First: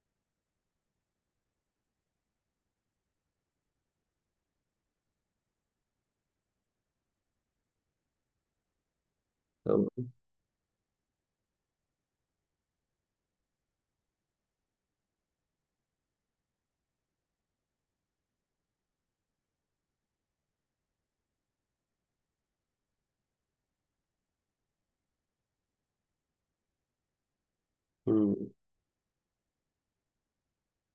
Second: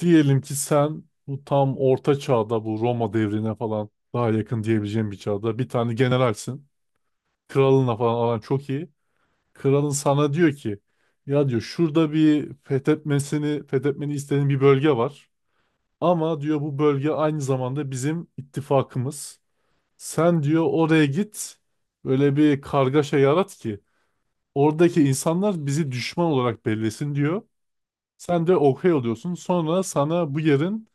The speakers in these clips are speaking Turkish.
Diyelim ki sen bu tam orta çağda bu Roma devrine falan daha yakın diyebileceğim bir çağda bir tane generalsin. Kralınla falan aran çok iyi. Kralın Tamam. sana diyor ki ya diyor şurada bir fethetmeni istediğin bir bölge var. Ama diyor bu bölge aynı zamanda bizim ittifakımız. Sen diyor oraya git böyle bir kargaşa yarat ki oradaki insanlar bizi düşman olarak bellesin diyor. Hmm. Sen de okey oluyorsun. Sonra sana bu yerin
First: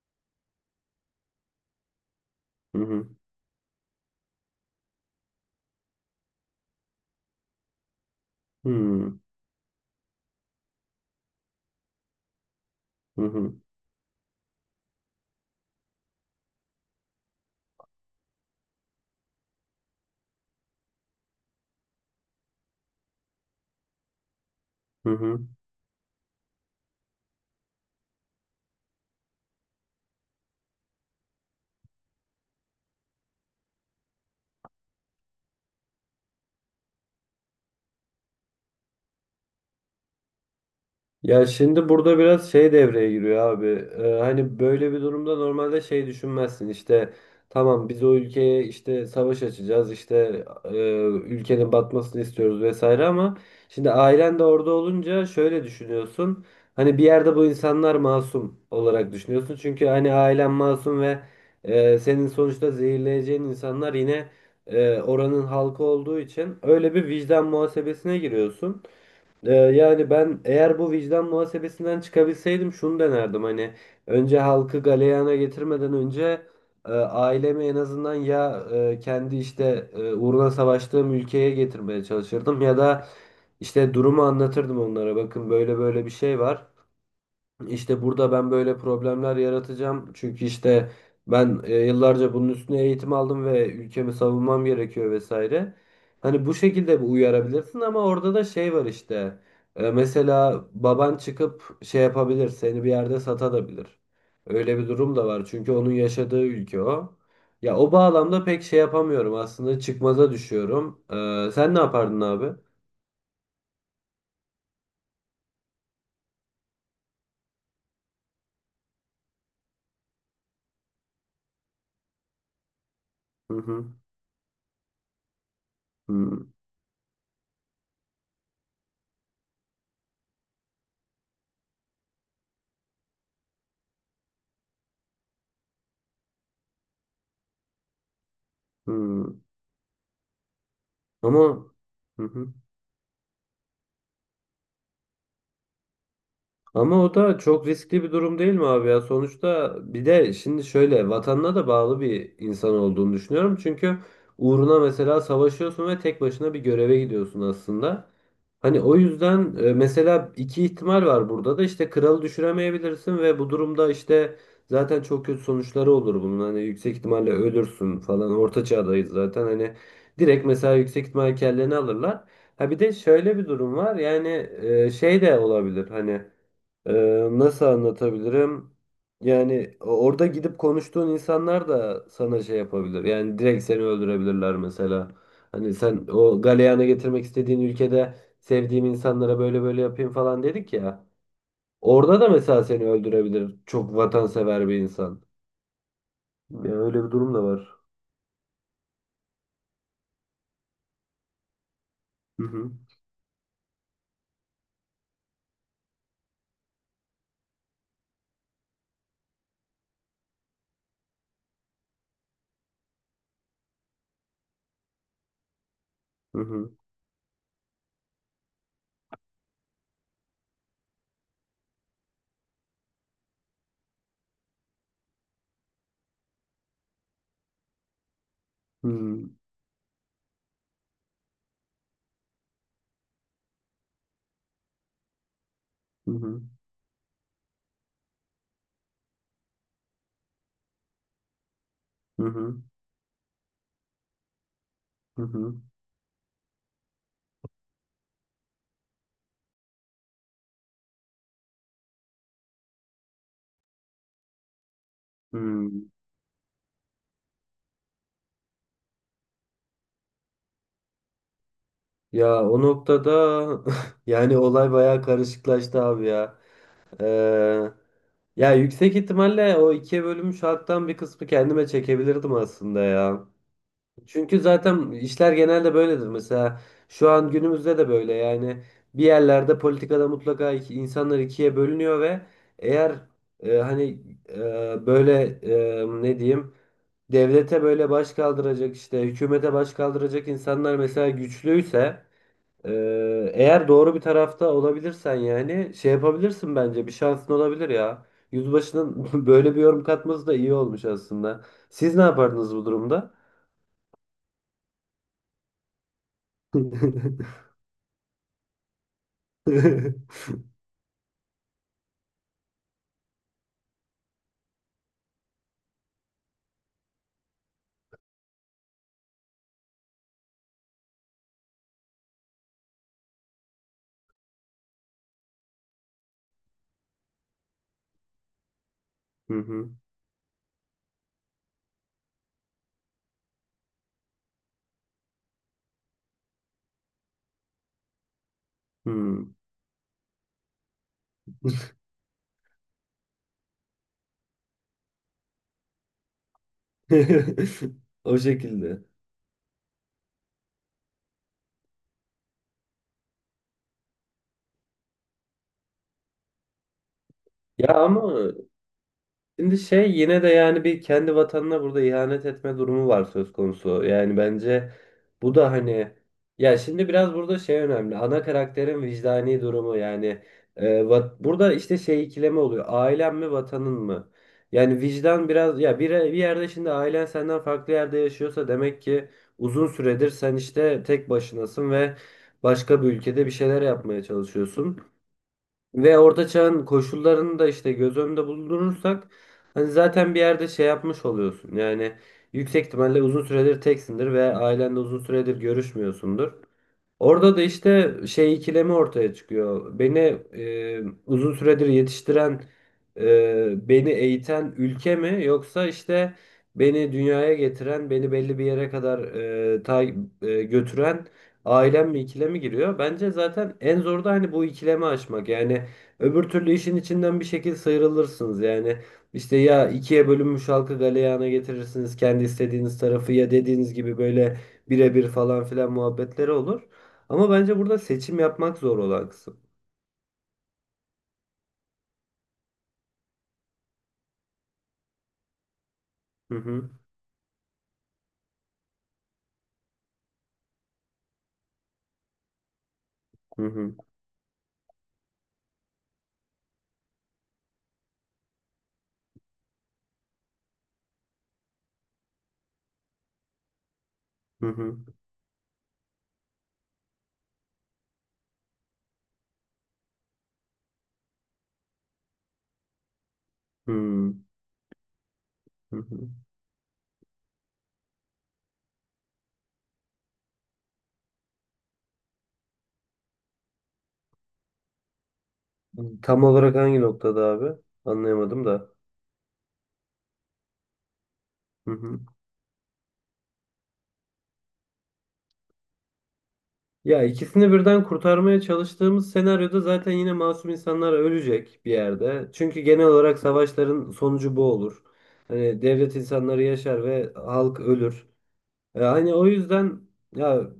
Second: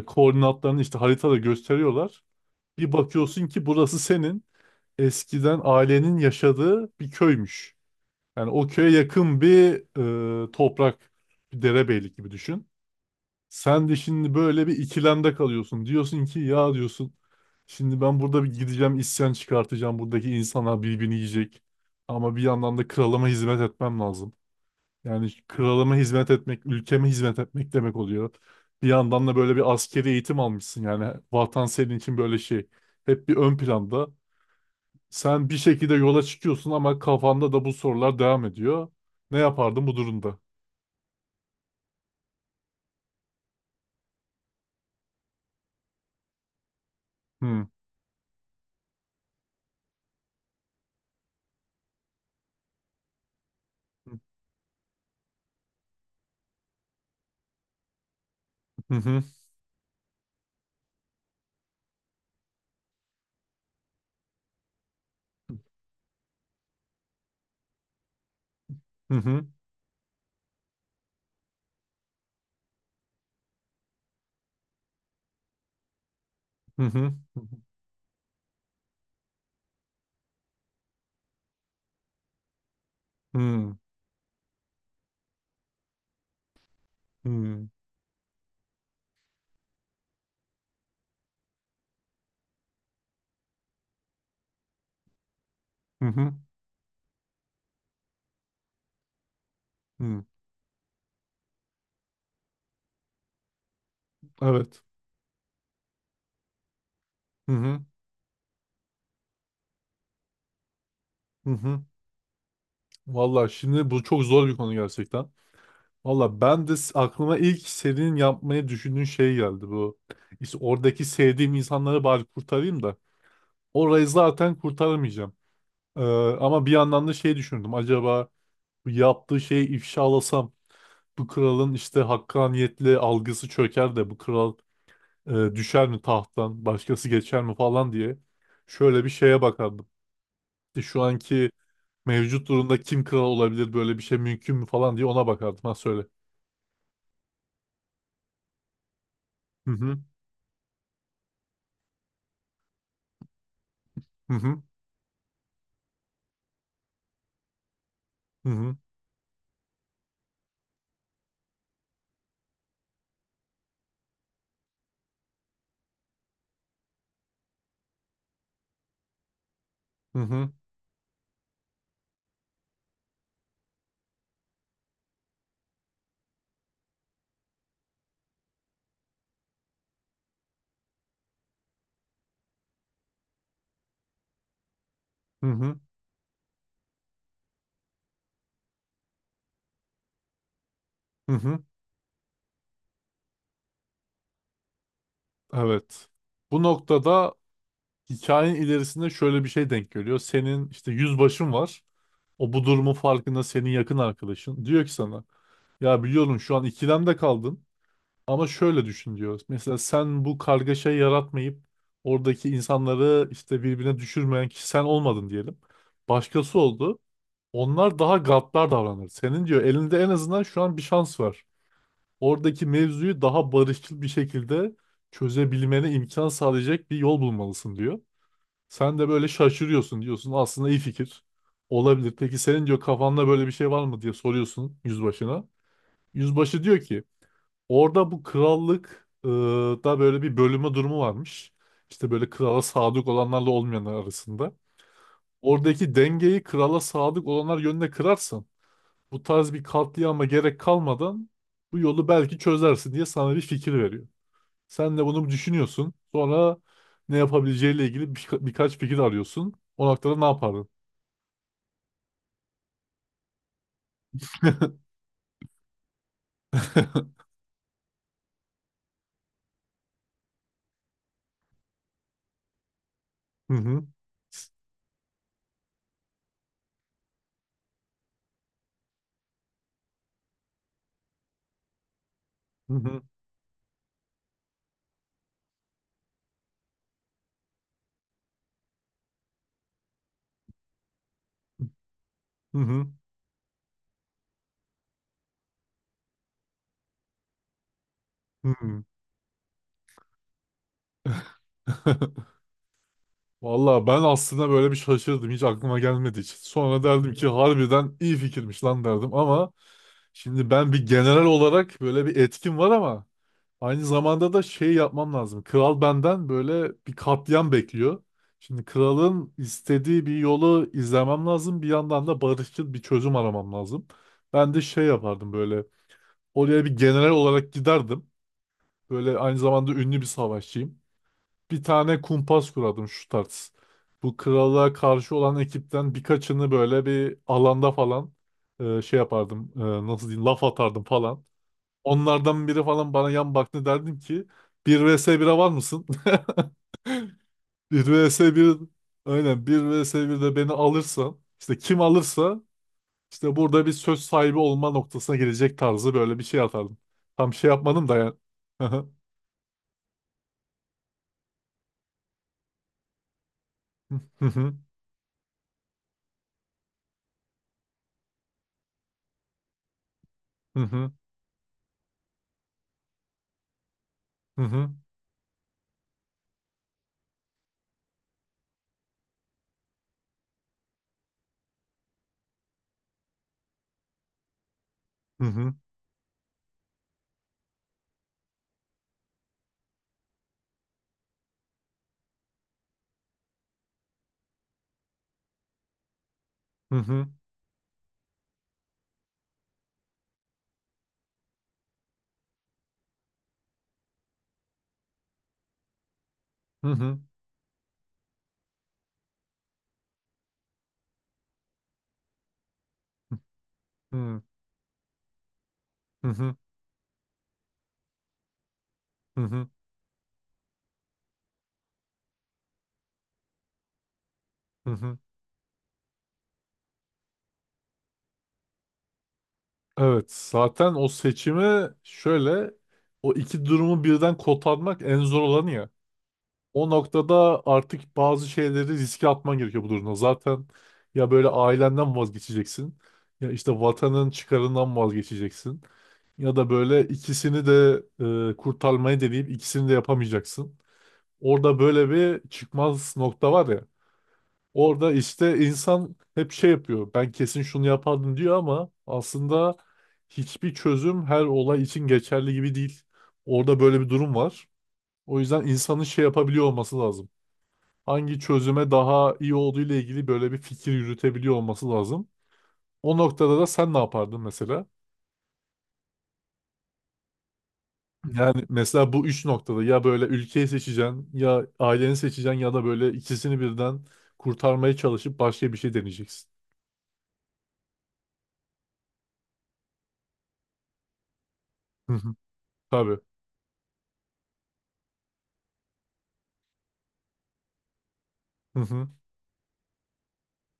koordinatlarını işte haritada gösteriyorlar. Hı Bir hı. bakıyorsun ki burası senin eskiden ailenin yaşadığı bir köymüş. Yani o köye Hmm. yakın bir toprak, bir derebeylik gibi düşün. Hı hı. Sen de şimdi böyle bir ikilemde kalıyorsun. Diyorsun ki ya diyorsun şimdi ben burada bir gideceğim, isyan çıkartacağım. Buradaki insanlar birbirini yiyecek. Ama bir yandan da kralıma hizmet etmem lazım. Hı Yani hı. kralıma hizmet etmek, ülkeme hizmet etmek demek oluyor. Bir yandan da böyle bir askeri eğitim almışsın yani. Vatan senin için böyle şey. Hep bir ön planda. Sen bir şekilde yola çıkıyorsun ama kafanda da bu sorular devam ediyor. Ne yapardın bu durumda? Ya şimdi burada biraz şey devreye giriyor abi. Hani böyle bir durumda normalde şey düşünmezsin işte Hmm. tamam biz o ülkeye işte savaş açacağız işte ülkenin batmasını istiyoruz vesaire ama şimdi ailen de orada olunca şöyle düşünüyorsun. Hani bir yerde bu insanlar masum Hı olarak hı düşünüyorsun. Çünkü hani ailen masum ve senin sonuçta zehirleyeceğin insanlar yine oranın halkı olduğu için öyle bir vicdan muhasebesine giriyorsun. hı hı Yani ben eğer bu vicdan muhasebesinden çıkabilseydim şunu denerdim hani önce halkı galeyana getirmeden önce hı hı ailemi en azından ya kendi işte uğruna savaştığım ülkeye getirmeye çalışırdım ya da hı işte durumu anlatırdım onlara bakın böyle böyle bir şey var. hı İşte burada ben böyle problemler yaratacağım. Çünkü işte ben yıllarca bunun üstüne eğitim aldım ve ülkemi savunmam gerekiyor vesaire. hı Hani bu şekilde bir uyarabilirsin ama orada da şey var işte. Hı. Mesela baban çıkıp şey yapabilir, seni bir yerde satabilir. Öyle Evet. bir durum da var. Çünkü onun yaşadığı ülke o. Hı Ya hı o bağlamda pek şey yapamıyorum aslında çıkmaza düşüyorum. hı Sen ne hı. yapardın abi? Vallahi şimdi bu çok zor bir konu gerçekten. Valla ben de aklıma ilk senin yapmayı düşündüğün şey geldi bu. İşte oradaki sevdiğim insanları bari kurtarayım da. Hı hı. Orayı zaten kurtaramayacağım. Ee, Hı ama bir yandan da şey düşündüm. Acaba bu yaptığı şeyi ifşalasam bu kralın işte hakkaniyetli algısı çöker de bu kral e, düşer mi tahttan, başkası geçer mi falan diye. Şöyle bir hı. şeye bakardım. İşte şu anki Ama Hı mevcut hı. durumda kim kral olabilir, böyle bir şey mümkün mü falan diye ona bakardım. Ha söyle. Ama o da çok riskli bir durum değil mi abi ya? Hı Sonuçta hı bir de şimdi şöyle vatanına da bağlı bir insan olduğunu düşünüyorum. Çünkü hı hı uğruna mesela savaşıyorsun ve tek başına bir göreve gidiyorsun aslında. hı hı. Hani o yüzden mesela iki ihtimal var burada da işte kralı düşüremeyebilirsin ve bu durumda işte zaten çok kötü sonuçları olur bunun. Hani yüksek ihtimalle ölürsün falan. Orta çağdayız zaten. Hani Hı direkt hı. mesela yüksek ihtimal kelleni alırlar. Ha bir de şöyle bir durum var. Yani şey de olabilir. Hani ee, nasıl anlatabilirim? Yani orada gidip konuştuğun insanlar da sana şey yapabilir. Yani direkt seni öldürebilirler mesela. Hı Hani hı, sen o galeyana getirmek istediğin ülkede sevdiğim insanlara böyle böyle yapayım falan dedik ya. hı hı. Orada da mesela seni öldürebilir. Çok vatansever bir insan. Evet. Bu Ya öyle bir noktada durum da var. hikayenin ilerisinde şöyle bir şey denk geliyor. Senin işte yüzbaşın var. Hı O bu hı. durumun farkında, senin yakın arkadaşın. Diyor ki sana ya biliyorum şu an ikilemde kaldın ama şöyle düşün diyor. Mesela sen bu kargaşayı yaratmayıp oradaki insanları işte birbirine düşürmeyen kişi sen olmadın diyelim. Hı Başkası hı. oldu. Onlar daha gaddar davranır. Senin diyor elinde en azından şu an bir şans var. Oradaki mevzuyu daha barışçıl bir şekilde çözebilmene imkan sağlayacak bir yol bulmalısın diyor. Hı Sen de böyle hı. şaşırıyorsun, diyorsun aslında iyi fikir olabilir. Peki senin diyor kafanda böyle bir şey var mı diye soruyorsun yüzbaşına. Hı hı. Yüzbaşı diyor ki orada bu krallık da böyle bir bölüme durumu varmış. İşte Hı böyle krala hı. sadık olanlarla olmayanlar arasında. Hı hı. Oradaki dengeyi krala sadık olanlar yönüne kırarsan bu tarz bir katliama gerek kalmadan bu yolu belki çözersin diye sana bir fikir veriyor. Sen de bunu Hı. düşünüyorsun. Sonra ne yapabileceğiyle ilgili birkaç fikir arıyorsun. O noktada ne yapardın? Ya o noktada yani olay bayağı karışıklaştı abi ya. Ee, ya yüksek ihtimalle o ikiye bölünmüş halktan bir kısmı kendime çekebilirdim aslında ya. Hı hı, Çünkü zaten işler genelde böyledir. Mesela şu an günümüzde de böyle yani bir yerlerde politikada mutlaka insanlar ikiye bölünüyor ve hı eğer hı, hani böyle ne diyeyim devlete böyle baş kaldıracak işte hükümete baş kaldıracak insanlar mesela güçlüyse hı hı, eğer doğru bir tarafta olabilirsen yani şey yapabilirsin bence bir şansın olabilir ya. hı hı. Yüzbaşının böyle bir yorum katması da iyi olmuş aslında. Siz ne yapardınız bu durumda? Valla ben aslında böyle bir şaşırdım. Hiç aklıma gelmedi hiç. Sonra derdim ki harbiden iyi fikirmiş lan derdim ama şimdi ben bir general olarak böyle bir etkim var ama aynı zamanda da şey yapmam lazım. Kral benden böyle bir katliam bekliyor. Şimdi kralın istediği bir yolu izlemem lazım. Bir yandan da barışçıl bir çözüm aramam lazım. Ben de şey yapardım böyle. Oraya bir general olarak giderdim. Böyle Hı aynı hı. zamanda ünlü bir savaşçıyım. Bir tane kumpas kurardım şu tarz. Bu krala karşı olan ekipten birkaçını böyle bir alanda falan şey Hmm. yapardım. Nasıl diyeyim, laf atardım falan. Onlardan biri falan bana yan baktı, derdim ki 1 vs 1'e var mısın? 1 O vs 1, şekilde. aynen, 1 vs birde beni alırsan işte kim alırsa işte burada bir söz sahibi olma noktasına gelecek tarzı böyle bir şey atardım. Tam şey Ya yapmadım da ama yani. Şimdi şey yine de yani bir kendi vatanına burada ihanet etme durumu var söz konusu. Hı Yani hı, hı bence bu da hani ya şimdi biraz burada şey önemli. Ana karakterin vicdani durumu yani hı, burada işte şey ikileme oluyor. Ailen mi vatanın mı? hı hı, Yani vicdan biraz ya bir yerde şimdi ailen senden farklı yerde yaşıyorsa demek ki uzun süredir sen işte tek başınasın ve başka bir ülkede bir şeyler yapmaya çalışıyorsun. hı hı, Ve orta çağın koşullarını da işte göz önünde bulundurursak hani zaten bir yerde şey yapmış oluyorsun. Yani yüksek ihtimalle uzun süredir teksindir ve ailenle uzun süredir görüşmüyorsundur. hı hı, Orada da işte şey ikilemi ortaya çıkıyor. Beni uzun süredir yetiştiren, beni eğiten ülke mi yoksa işte hı beni hı, dünyaya getiren, beni belli bir yere kadar e, ta- götüren ailem mi ikilemi giriyor. Bence zaten en hı zor da hı, hani bu ikilemi aşmak. Yani hı öbür hı, türlü işin içinden bir şekilde sıyrılırsınız. Yani hı işte hı, ya ikiye bölünmüş halkı galeyana getirirsiniz kendi istediğiniz tarafı ya dediğiniz gibi böyle hı hı. birebir falan filan muhabbetleri olur. Ama bence burada seçim yapmak zor olan kısım. Evet zaten o seçimi şöyle, o iki durumu birden kotarmak en zor olanı ya. Hı O hı. noktada artık bazı şeyleri riske atman gerekiyor bu durumda. Zaten ya böyle ailenden vazgeçeceksin, ya Hı işte hı. vatanın çıkarından vazgeçeceksin ya da böyle ikisini de kurtarmayı deneyip ikisini de yapamayacaksın. Orada böyle bir çıkmaz nokta var ya. Hı hı. Orada işte insan hep şey yapıyor. Ben kesin şunu yapardım diyor ama aslında hiçbir çözüm her olay için geçerli gibi değil. Orada böyle bir durum Hı var. O yüzden hı. insanın şey Hı. yapabiliyor olması lazım, hangi çözüme daha iyi olduğu ile ilgili böyle bir fikir yürütebiliyor olması lazım. O noktada da sen ne yapardın mesela? Tam olarak hangi noktada abi? Yani Anlayamadım da. mesela bu üç noktada ya böyle ülkeyi seçeceksin, ya Hı aileni hı. seçeceksin ya da böyle ikisini birden kurtarmaya çalışıp başka bir şey deneyeceksin. Ya ikisini birden kurtarmaya çalıştığımız senaryoda zaten yine masum insanlar ölecek bir Hı hı. yerde. Çünkü genel Tabii. olarak savaşların sonucu bu olur. Hani devlet insanları yaşar ve halk ölür. Hı hı. Hani o yüzden ya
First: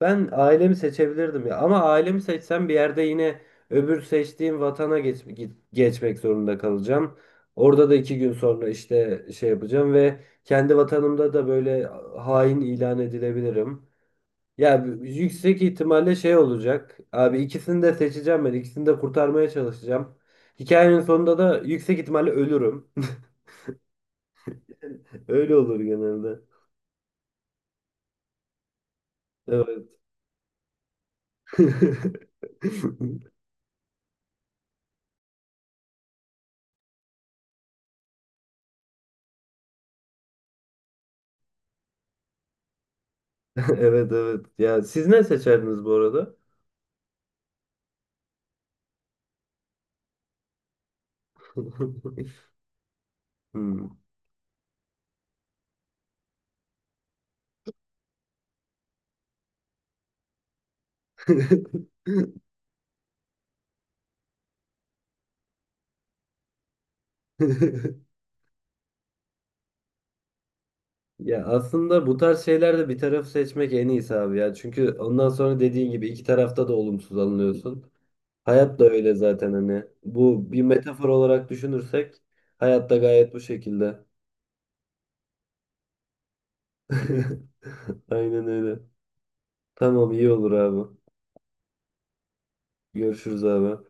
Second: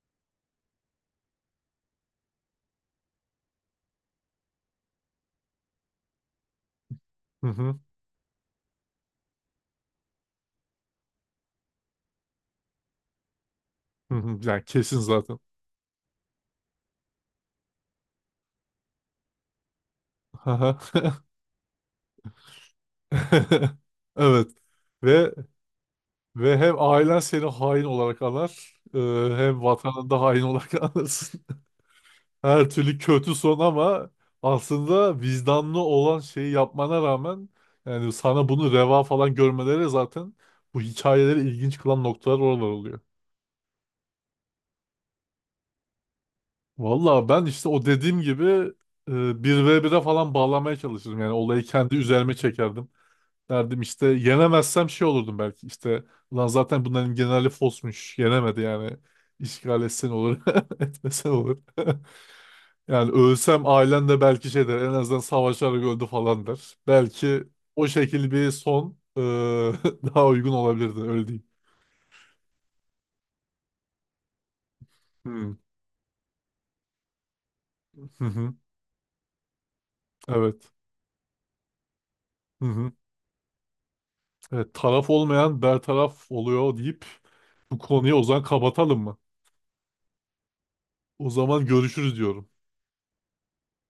ben ailemi seçebilirdim ya. Ama ailemi seçsem bir yerde yine öbür seçtiğim vatana geçmek zorunda kalacağım. Hı hı. Orada da iki gün sonra işte şey yapacağım ve kendi vatanımda da böyle hain ilan edilebilirim. Hı hı. Yani Ya kesin zaten. yüksek ihtimalle şey olacak. Abi ikisini de seçeceğim ben. İkisini de kurtarmaya çalışacağım. Hı hı. Hikayenin sonunda da yüksek ihtimalle ölürüm. Evet. Ve Öyle olur genelde. ve hem ailen seni hain olarak anar, hem Evet. vatanında hain olarak anırsın. Her türlü kötü son ama aslında vicdanlı olan şeyi yapmana rağmen, yani sana bunu reva falan görmeleri zaten bu hikayeleri ilginç kılan noktalar oralar oluyor. Evet, evet. Ya siz ne seçerdiniz bu arada? Valla ben işte o dediğim gibi bir ve bire falan bağlamaya çalışırdım. Yani olayı kendi üzerime çekerdim. Derdim Hmm. işte, yenemezsem şey olurdum belki, işte lan zaten bunların generali fosmuş yenemedi yani, işgal etsen olur etmesen olur. Yani ölsem ailen de belki şey der, en azından savaşarak öldü falan der. Belki o şekil bir son daha uygun olabilirdi öyle Ya diyeyim. aslında bu tarz şeylerde bir taraf seçmek en iyisi abi ya. Çünkü ondan Hmm. sonra dediğin gibi iki tarafta da olumsuz alınıyorsun. Hı hı. Hayat da öyle zaten hani. Bu bir Evet. metafor olarak düşünürsek Hı hayat hı. da gayet bu şekilde. Evet, taraf olmayan bertaraf oluyor deyip bu konuyu o zaman Aynen öyle. kapatalım mı? Tamam, iyi olur abi. O zaman görüşürüz diyorum. Görüşürüz abi.